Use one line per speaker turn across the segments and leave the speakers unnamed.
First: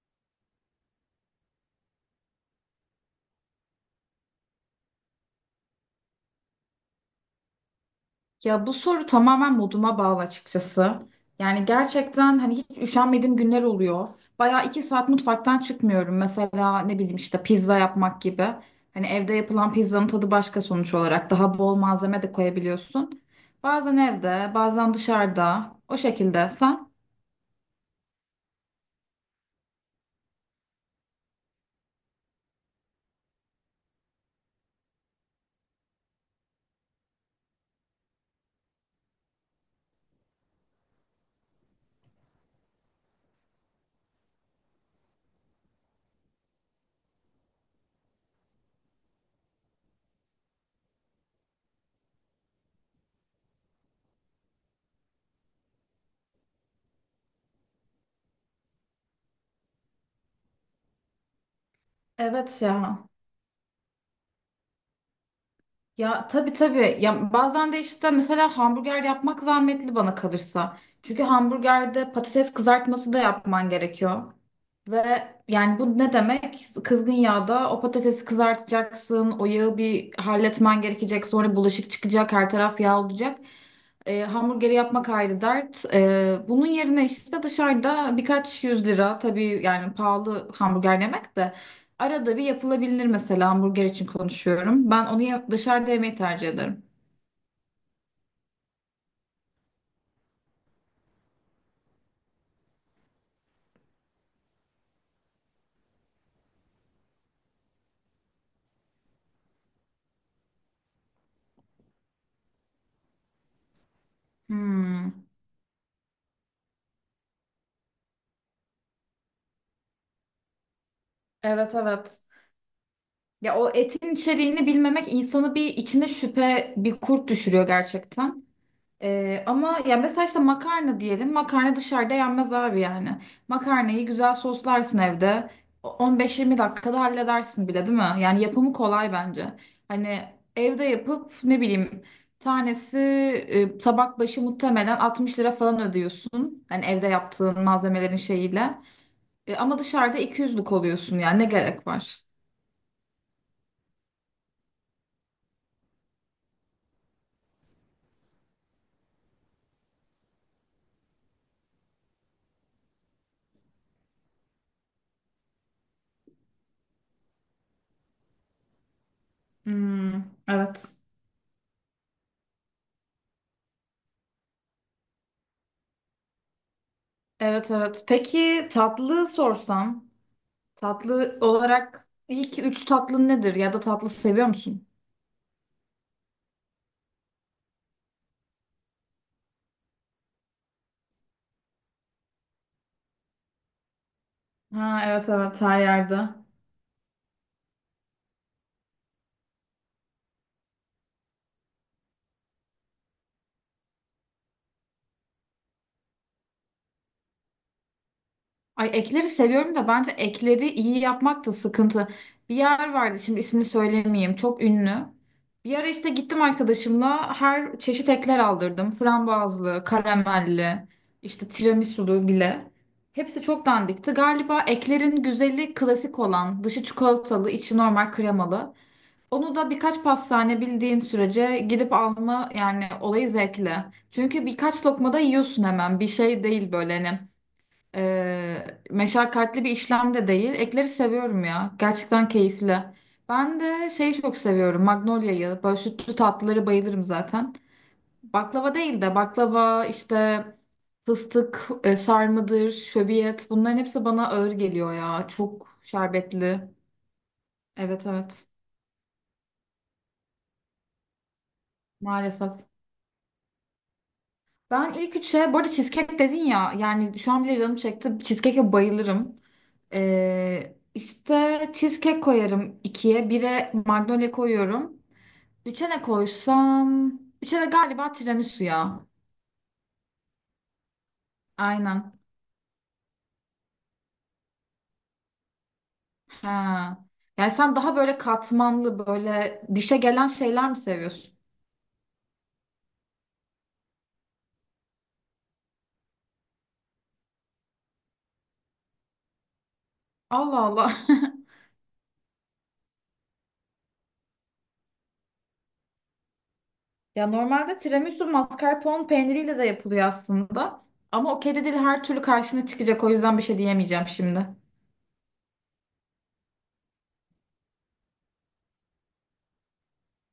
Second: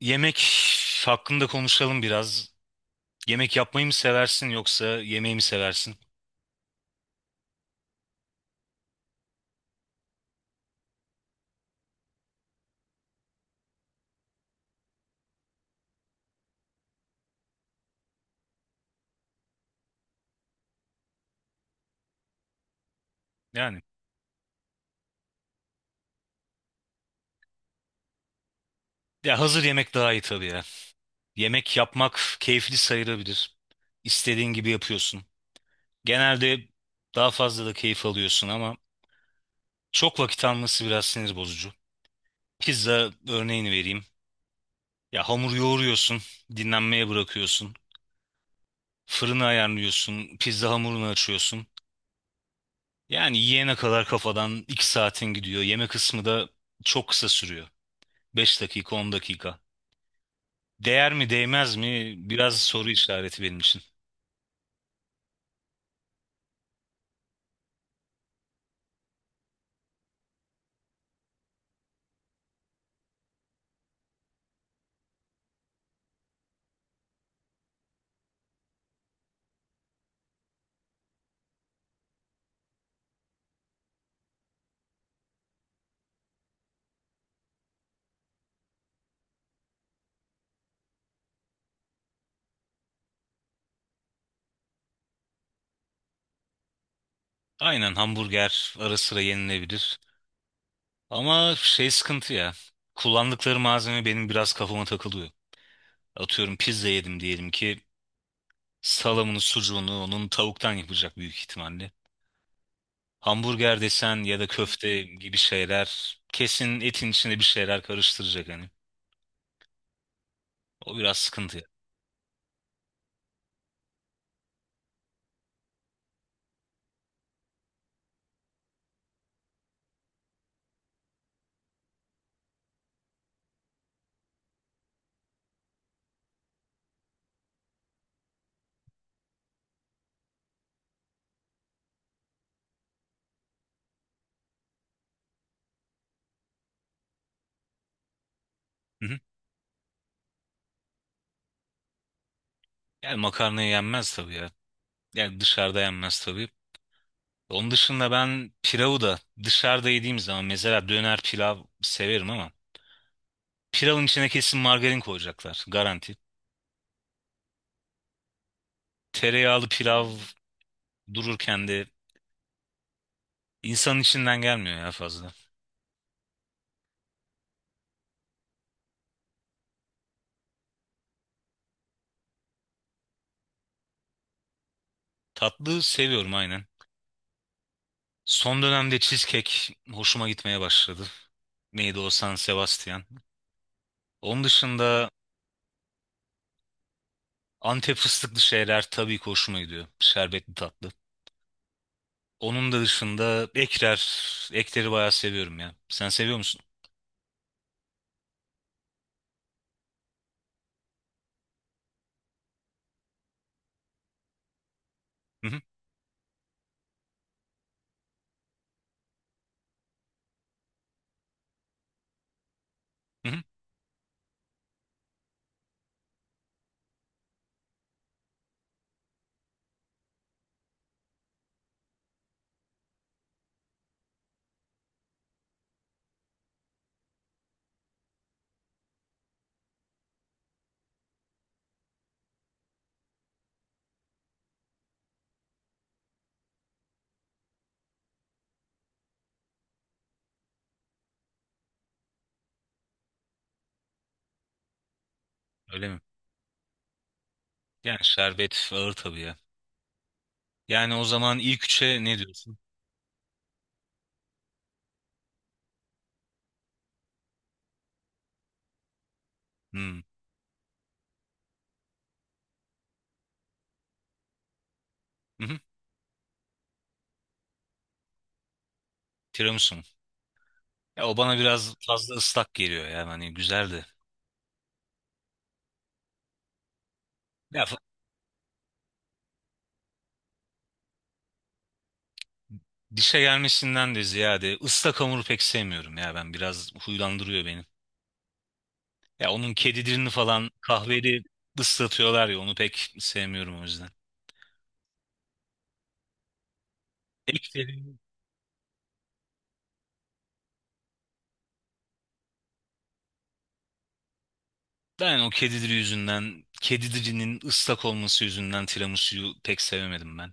Yemek hakkında konuşalım biraz. Yemek yapmayı mı seversin yoksa yemeği mi seversin?
Ya bu soru tamamen moduma bağlı açıkçası. Yani gerçekten hani hiç üşenmediğim günler oluyor. Bayağı 2 saat mutfaktan çıkmıyorum. Mesela ne bileyim işte pizza yapmak gibi. Hani evde yapılan pizzanın tadı başka sonuç olarak. Daha bol malzeme de koyabiliyorsun.
Yani
Bazen evde, bazen dışarıda. O şekilde sen?
ya hazır yemek daha iyi tabii ya. Yemek yapmak keyifli sayılabilir. İstediğin gibi yapıyorsun. Genelde daha fazla da keyif alıyorsun ama çok vakit alması biraz sinir bozucu. Pizza örneğini vereyim. Ya hamur yoğuruyorsun, dinlenmeye bırakıyorsun. Fırını ayarlıyorsun, pizza hamurunu açıyorsun. Yani yiyene kadar kafadan 2 saatin gidiyor. Yeme kısmı da çok kısa sürüyor. 5 dakika, 10 dakika. Değer mi değmez mi biraz
Evet
soru
ya.
işareti benim için.
Ya tabii tabii. Ya bazen de işte mesela hamburger yapmak zahmetli bana kalırsa. Çünkü hamburgerde patates kızartması da yapman gerekiyor. Ve yani bu ne demek? Kızgın yağda o patatesi kızartacaksın, o yağı bir halletmen gerekecek, sonra bulaşık çıkacak, her taraf yağ olacak. Hamburgeri yapmak ayrı dert. Bunun yerine işte dışarıda birkaç yüz lira tabii yani pahalı hamburger yemek de. Arada bir yapılabilir mesela hamburger için konuşuyorum. Ben onu dışarıda yemeyi tercih ederim.
Aynen, hamburger ara sıra yenilebilir. Ama şey sıkıntı ya. Kullandıkları malzeme benim biraz kafama takılıyor. Atıyorum pizza yedim diyelim ki, salamını sucuğunu onun tavuktan yapacak büyük ihtimalle. Hamburger desen ya da köfte
Hmm.
gibi şeyler kesin etin içinde bir şeyler karıştıracak hani. O biraz sıkıntı ya.
Evet evet. Ya o etin içeriğini bilmemek insanı bir içine şüphe, bir kurt düşürüyor gerçekten. Ama ya mesela işte makarna diyelim. Makarna dışarıda yenmez abi yani. Makarnayı güzel soslarsın evde. 15-20 dakikada halledersin bile değil mi? Yani yapımı kolay bence. Hani evde yapıp ne bileyim tanesi tabak başı muhtemelen 60 lira falan ödüyorsun. Hani evde yaptığın malzemelerin şeyiyle.
Hı hı.
Ama dışarıda 200'lük oluyorsun yani ne gerek var?
Yani makarna yenmez tabii ya. Yani dışarıda yenmez tabii. Onun dışında ben pilavı da dışarıda yediğim zaman mesela döner pilav severim ama pilavın içine kesin margarin koyacaklar garanti. Tereyağlı pilav
Hmm, evet.
dururken de insanın içinden gelmiyor ya fazla.
Evet evet. Peki tatlı sorsam? Tatlı olarak ilk üç tatlın nedir? Ya da tatlı seviyor musun?
Tatlı seviyorum aynen. Son dönemde cheesecake hoşuma gitmeye başladı. Neydi o, San Sebastian. Onun
Ha,
dışında
evet evet, her yerde.
Antep fıstıklı şeyler tabii ki hoşuma gidiyor. Şerbetli tatlı. Onun da dışında ekler, ekleri bayağı seviyorum ya. Sen seviyor musun?
Ay, ekleri seviyorum da bence ekleri iyi yapmak da sıkıntı. Bir yer vardı, şimdi ismini söylemeyeyim, çok ünlü.
Hı hı.
Bir ara işte gittim arkadaşımla her çeşit ekler aldırdım. Frambuazlı, karamelli, işte tiramisulu bile.
hı hı.
Hepsi çok dandikti. Galiba eklerin güzeli klasik olan, dışı çikolatalı içi normal kremalı. Onu da birkaç pastane bildiğin sürece gidip alma yani, olayı zevkli. Çünkü birkaç lokma yiyorsun hemen. Bir şey değil, böyle hani meşakkatli bir işlem de değil. Ekleri seviyorum ya. Gerçekten keyifli. Ben de şeyi çok seviyorum, Magnolia'yı. Böyle sütlü tatlıları bayılırım zaten. Baklava değil de baklava işte, fıstık sarmadır, şöbiyet, bunların hepsi bana ağır geliyor ya. Çok
Öyle mi?
şerbetli.
Yani
Evet evet,
şerbet ağır tabii ya. Yani o zaman ilk üçe ne diyorsun?
maalesef. Ben ilk üçe, bu arada cheesecake dedin ya, yani şu an bile canım çekti. Cheesecake'e bayılırım.
Hmm.
İşte cheesecake koyarım ikiye. Bire Magnolia koyuyorum.
Hı-hı.
Üçe ne koysam? Üçe de galiba tiramisu ya.
Tiramisu mu? Ya o bana biraz fazla
Aynen.
ıslak geliyor ya. Hani güzeldi.
Ha. Yani
Ya
sen
fa-
daha böyle katmanlı, böyle dişe gelen şeyler mi seviyorsun?
Dişe gelmesinden de ziyade ıslak hamuru pek sevmiyorum ya ben. Biraz huylandırıyor beni. Ya onun kedi dilini falan
Allah Allah.
kahveli ıslatıyorlar ya, onu pek sevmiyorum o yüzden.
Ya normalde
Eklerim.
tiramisu mascarpone peyniriyle de yapılıyor aslında. Ama o kedi dili her türlü karşına çıkacak. O yüzden bir şey diyemeyeceğim şimdi.
Ben o kedi dili yüzünden, kedi dilinin ıslak olması yüzünden tiramisu'yu pek sevemedim ben.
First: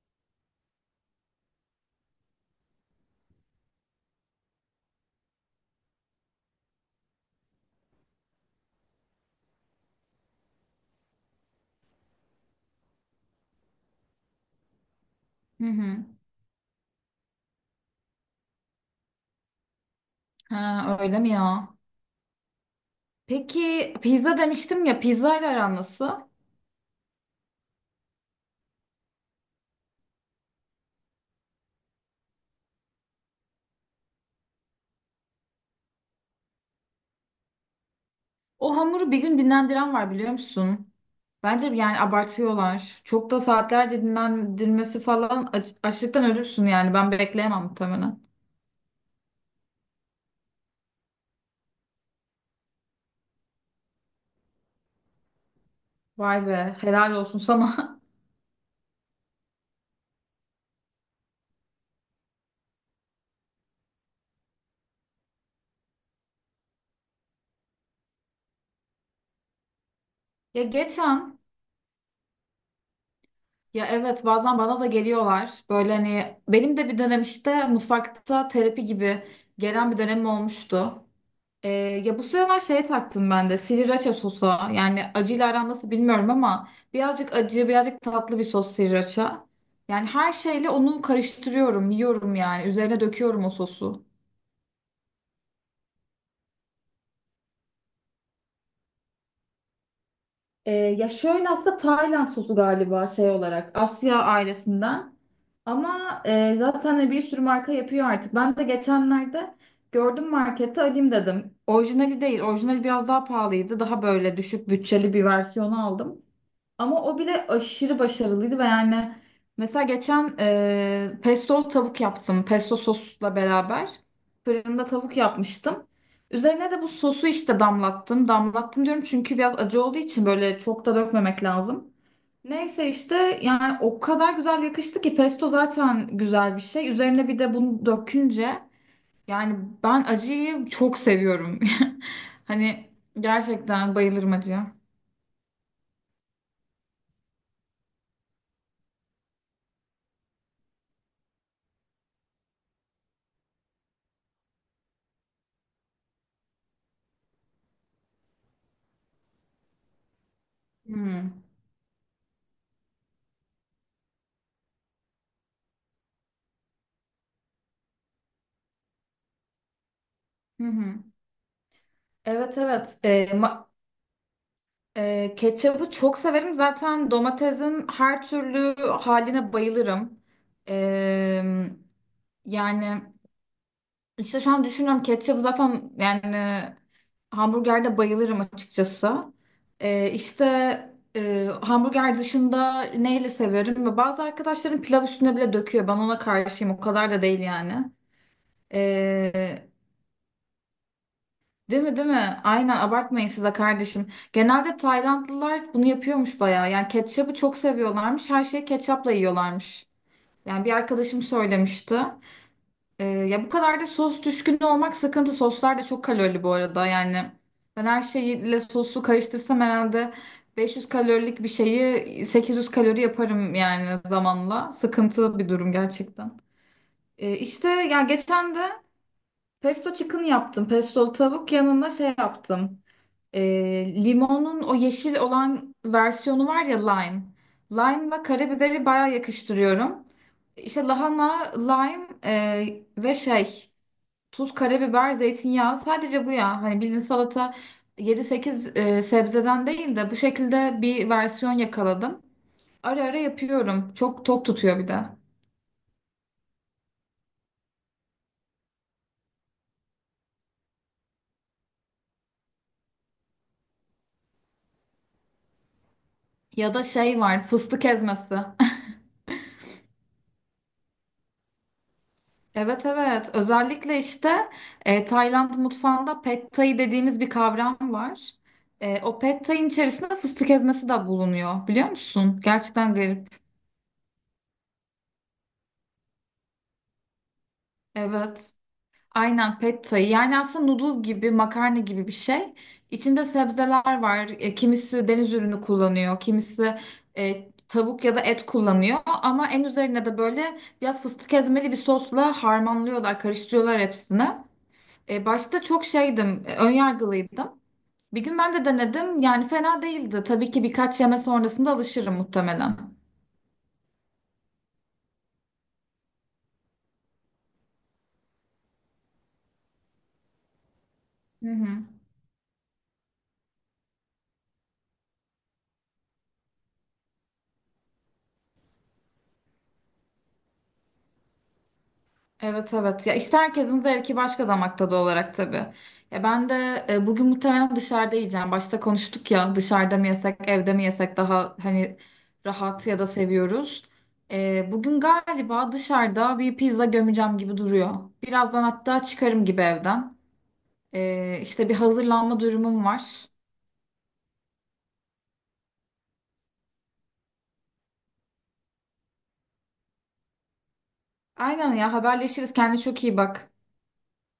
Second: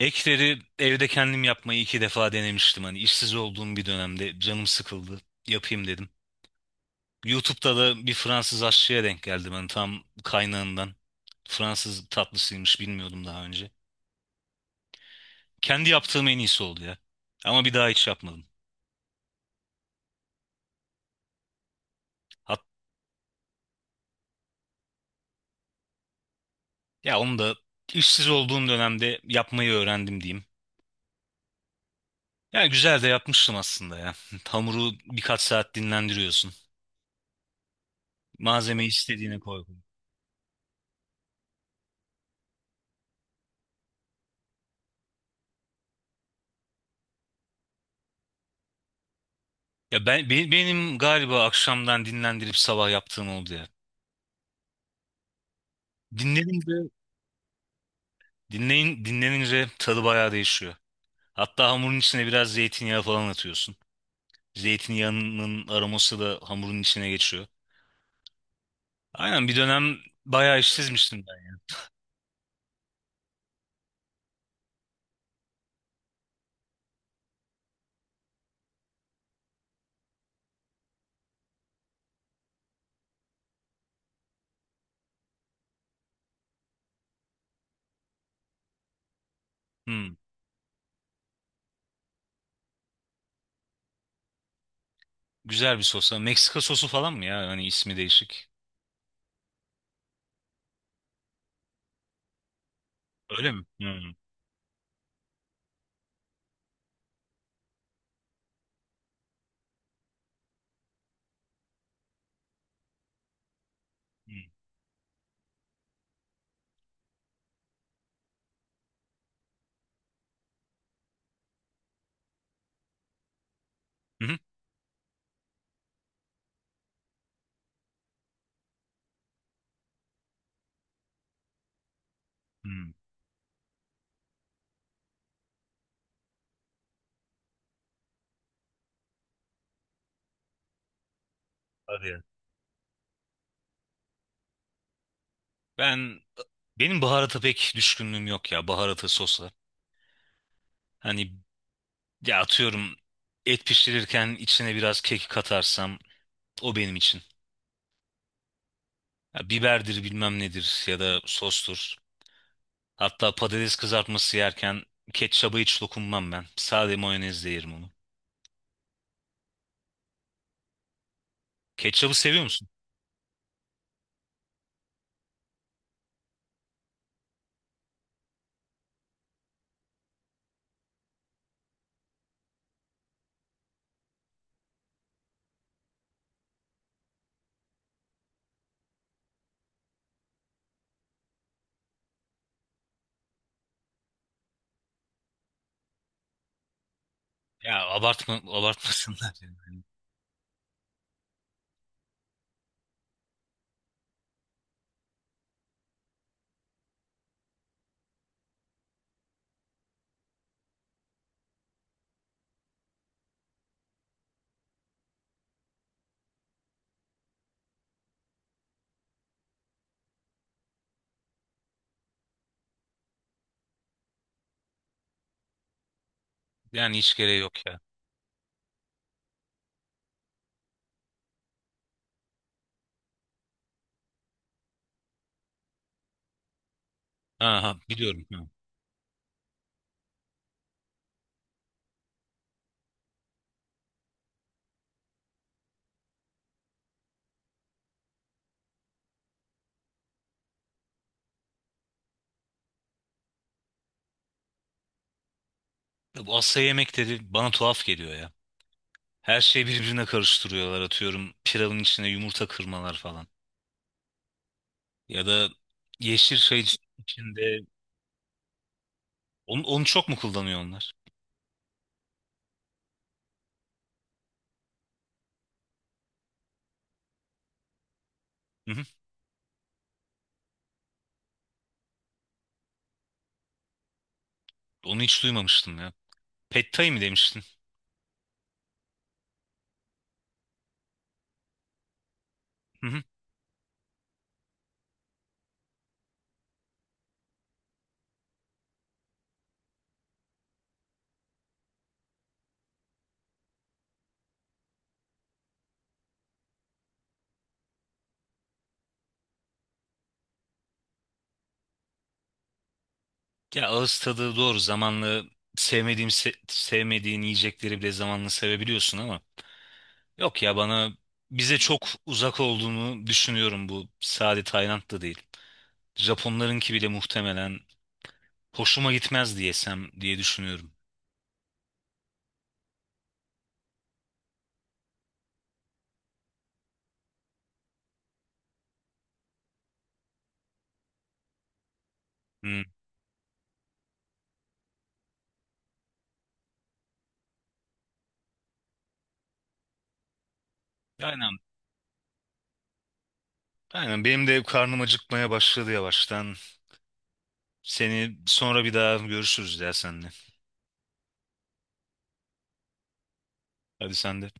Ekleri evde kendim yapmayı iki defa denemiştim. Hani işsiz olduğum bir dönemde canım sıkıldı. Yapayım dedim. YouTube'da da bir Fransız aşçıya denk geldim. Hani tam kaynağından. Fransız tatlısıymış, bilmiyordum daha önce.
Hı
Kendi
hı.
yaptığım en iyisi oldu ya. Ama bir daha hiç yapmadım.
Ha, öyle mi ya?
Hat
Peki pizza demiştim ya, pizza ile aran nasıl?
ya onu da işsiz olduğum dönemde yapmayı öğrendim diyeyim. Ya güzel de yapmıştım aslında ya. Hamuru birkaç saat dinlendiriyorsun.
O
Malzemeyi
hamuru bir
istediğine
gün
koy.
dinlendiren var biliyor musun? Bence yani abartıyorlar. Çok da saatlerce dinlendirmesi falan, açlıktan ölürsün yani. Ben bekleyemem muhtemelen.
Benim galiba akşamdan dinlendirip sabah yaptığım oldu ya.
Vay be,
Dinlenince
helal olsun sana.
dinlenince tadı bayağı değişiyor. Hatta hamurun içine biraz zeytinyağı falan atıyorsun. Zeytinyağının aroması da hamurun içine geçiyor. Aynen, bir dönem bayağı
Ya
işsizmiştim
geçen,
ben.
ya evet, bazen bana da geliyorlar. Böyle hani benim de bir dönem işte mutfakta terapi gibi gelen bir dönemim olmuştu. Ee, Ya bu sıralar şeye taktım ben de, sriracha sosa. Yani acıyla aran nasıl bilmiyorum ama birazcık acı birazcık tatlı bir sos sriracha. Yani
Hmm,
her şeyle onu karıştırıyorum yiyorum, yani üzerine döküyorum o sosu.
güzel bir sosa. Meksika sosu falan mı ya? Hani ismi değişik.
Ya şöyle, aslında Tayland sosu galiba, şey
Öyle mi?
olarak
Hmm.
Asya ailesinden, ama zaten bir sürü marka yapıyor artık. Ben de geçenlerde gördüm markette, alayım dedim. Orijinali değil, orijinali biraz daha pahalıydı, daha böyle
Hmm.
düşük bütçeli bir versiyonu aldım. Ama o bile aşırı başarılıydı ve yani mesela geçen pesto tavuk yaptım. Pesto sosla beraber
Hı hı.
fırında tavuk yapmıştım. Üzerine de bu sosu işte damlattım. Damlattım diyorum çünkü biraz acı olduğu için böyle çok da dökmemek lazım. Neyse
Hmm.
işte, yani o kadar güzel yakıştı ki, pesto zaten güzel bir şey. Üzerine bir de bunu dökünce yani, ben acıyı çok seviyorum.
Hadi ya.
Hani gerçekten bayılırım acıya.
Ben benim baharata pek düşkünlüğüm yok ya, baharata sosla. Hani, ya atıyorum, et pişirirken içine biraz kek katarsam o benim için. Ya biberdir bilmem nedir ya da
Hmm.
sostur. Hatta patates kızartması yerken ketçaba hiç dokunmam ben. Sade mayonezle yerim onu.
Hı hı.
Ketçabı seviyor
Evet
musun?
evet. Ketçabı çok severim. Zaten domatesin her türlü haline bayılırım. Ee, Yani işte şu an düşünüyorum, ketçabı zaten yani hamburgerde bayılırım açıkçası. İşte hamburger dışında neyle severim? Ve bazı arkadaşlarım pilav üstüne bile döküyor. Ben ona karşıyım. O kadar da değil
Ya
yani.
abartma, abartmasınlar. Yani,
Değil mi, değil mi? Aynen, abartmayın size kardeşim. Genelde Taylandlılar bunu yapıyormuş bayağı. Yani ketçabı çok seviyorlarmış. Her şeyi ketçapla yiyorlarmış. Yani bir arkadaşım söylemişti. Ya bu kadar da sos düşkünü olmak sıkıntı. Soslar da çok kalorili bu arada. Yani ben her şeyle sosu karıştırsam herhalde 500 kalorilik bir şeyi 800 kalori yaparım yani, zamanla. Sıkıntı bir durum gerçekten.
yani hiç gereği yok
İşte
ya.
ya geçen de pesto chicken yaptım. Pestolu tavuk, yanına şey yaptım. Limonun o yeşil olan versiyonu var ya, lime.
Ha, ha
Lime'la
biliyorum. Ha.
karabiberi baya yakıştırıyorum. İşte lahana, lime ve şey, tuz, karabiber, zeytinyağı, sadece bu ya. Hani bildiğin salata, yedi sekiz sebzeden değil de bu şekilde bir versiyon yakaladım. Ara ara yapıyorum. Çok tok tutuyor bir de.
Ya bu Asya yemekleri bana tuhaf geliyor ya. Her şeyi birbirine karıştırıyorlar, atıyorum pilavın içine yumurta kırmalar falan. Ya da yeşil çay
Ya da şey var,
içinde,
fıstık ezmesi.
onu çok mu kullanıyor onlar?
Evet evet, özellikle işte Tayland mutfağında pad thai dediğimiz bir kavram var.
Hı hı.
O pad thai'nin içerisinde fıstık ezmesi de bulunuyor biliyor musun? Gerçekten garip.
Onu hiç duymamıştım ya. Pad Thai mi demiştin?
Evet aynen, pad thai yani aslında noodle gibi, makarna gibi bir şey.
Hı hı.
İçinde sebzeler var. Kimisi deniz ürünü kullanıyor, kimisi tavuk ya da et kullanıyor. Ama en üzerine de böyle biraz fıstık ezmeli bir sosla harmanlıyorlar, karıştırıyorlar hepsini. Başta çok şeydim, önyargılıydım. Bir gün ben de denedim. Yani fena değildi. Tabii ki birkaç yeme sonrasında alışırım muhtemelen.
Ya ağız tadı doğru. Zamanla sevmediğin yiyecekleri bile zamanla sevebiliyorsun ama yok ya, bana
Hı
bize
hı.
çok uzak olduğunu düşünüyorum, bu sade Tayland da değil. Japonlarınki bile muhtemelen hoşuma gitmez diyesem diye düşünüyorum.
Evet evet. Ya işte herkesin zevki başka, damak tadı olarak tabii. Ya ben de bugün muhtemelen dışarıda yiyeceğim. Başta konuştuk ya, dışarıda mı yesek, evde mi yesek, daha hani
Hı.
rahat ya da seviyoruz. Bugün galiba dışarıda bir pizza gömeceğim gibi duruyor. Birazdan hatta çıkarım gibi evden.
Aynen.
İşte bir hazırlanma durumum var.
Aynen benim de karnım acıkmaya başladı yavaştan. Seni sonra bir daha görüşürüz ya senle.
Aynen ya, haberleşiriz. Kendine çok iyi bak.
Hadi sen de.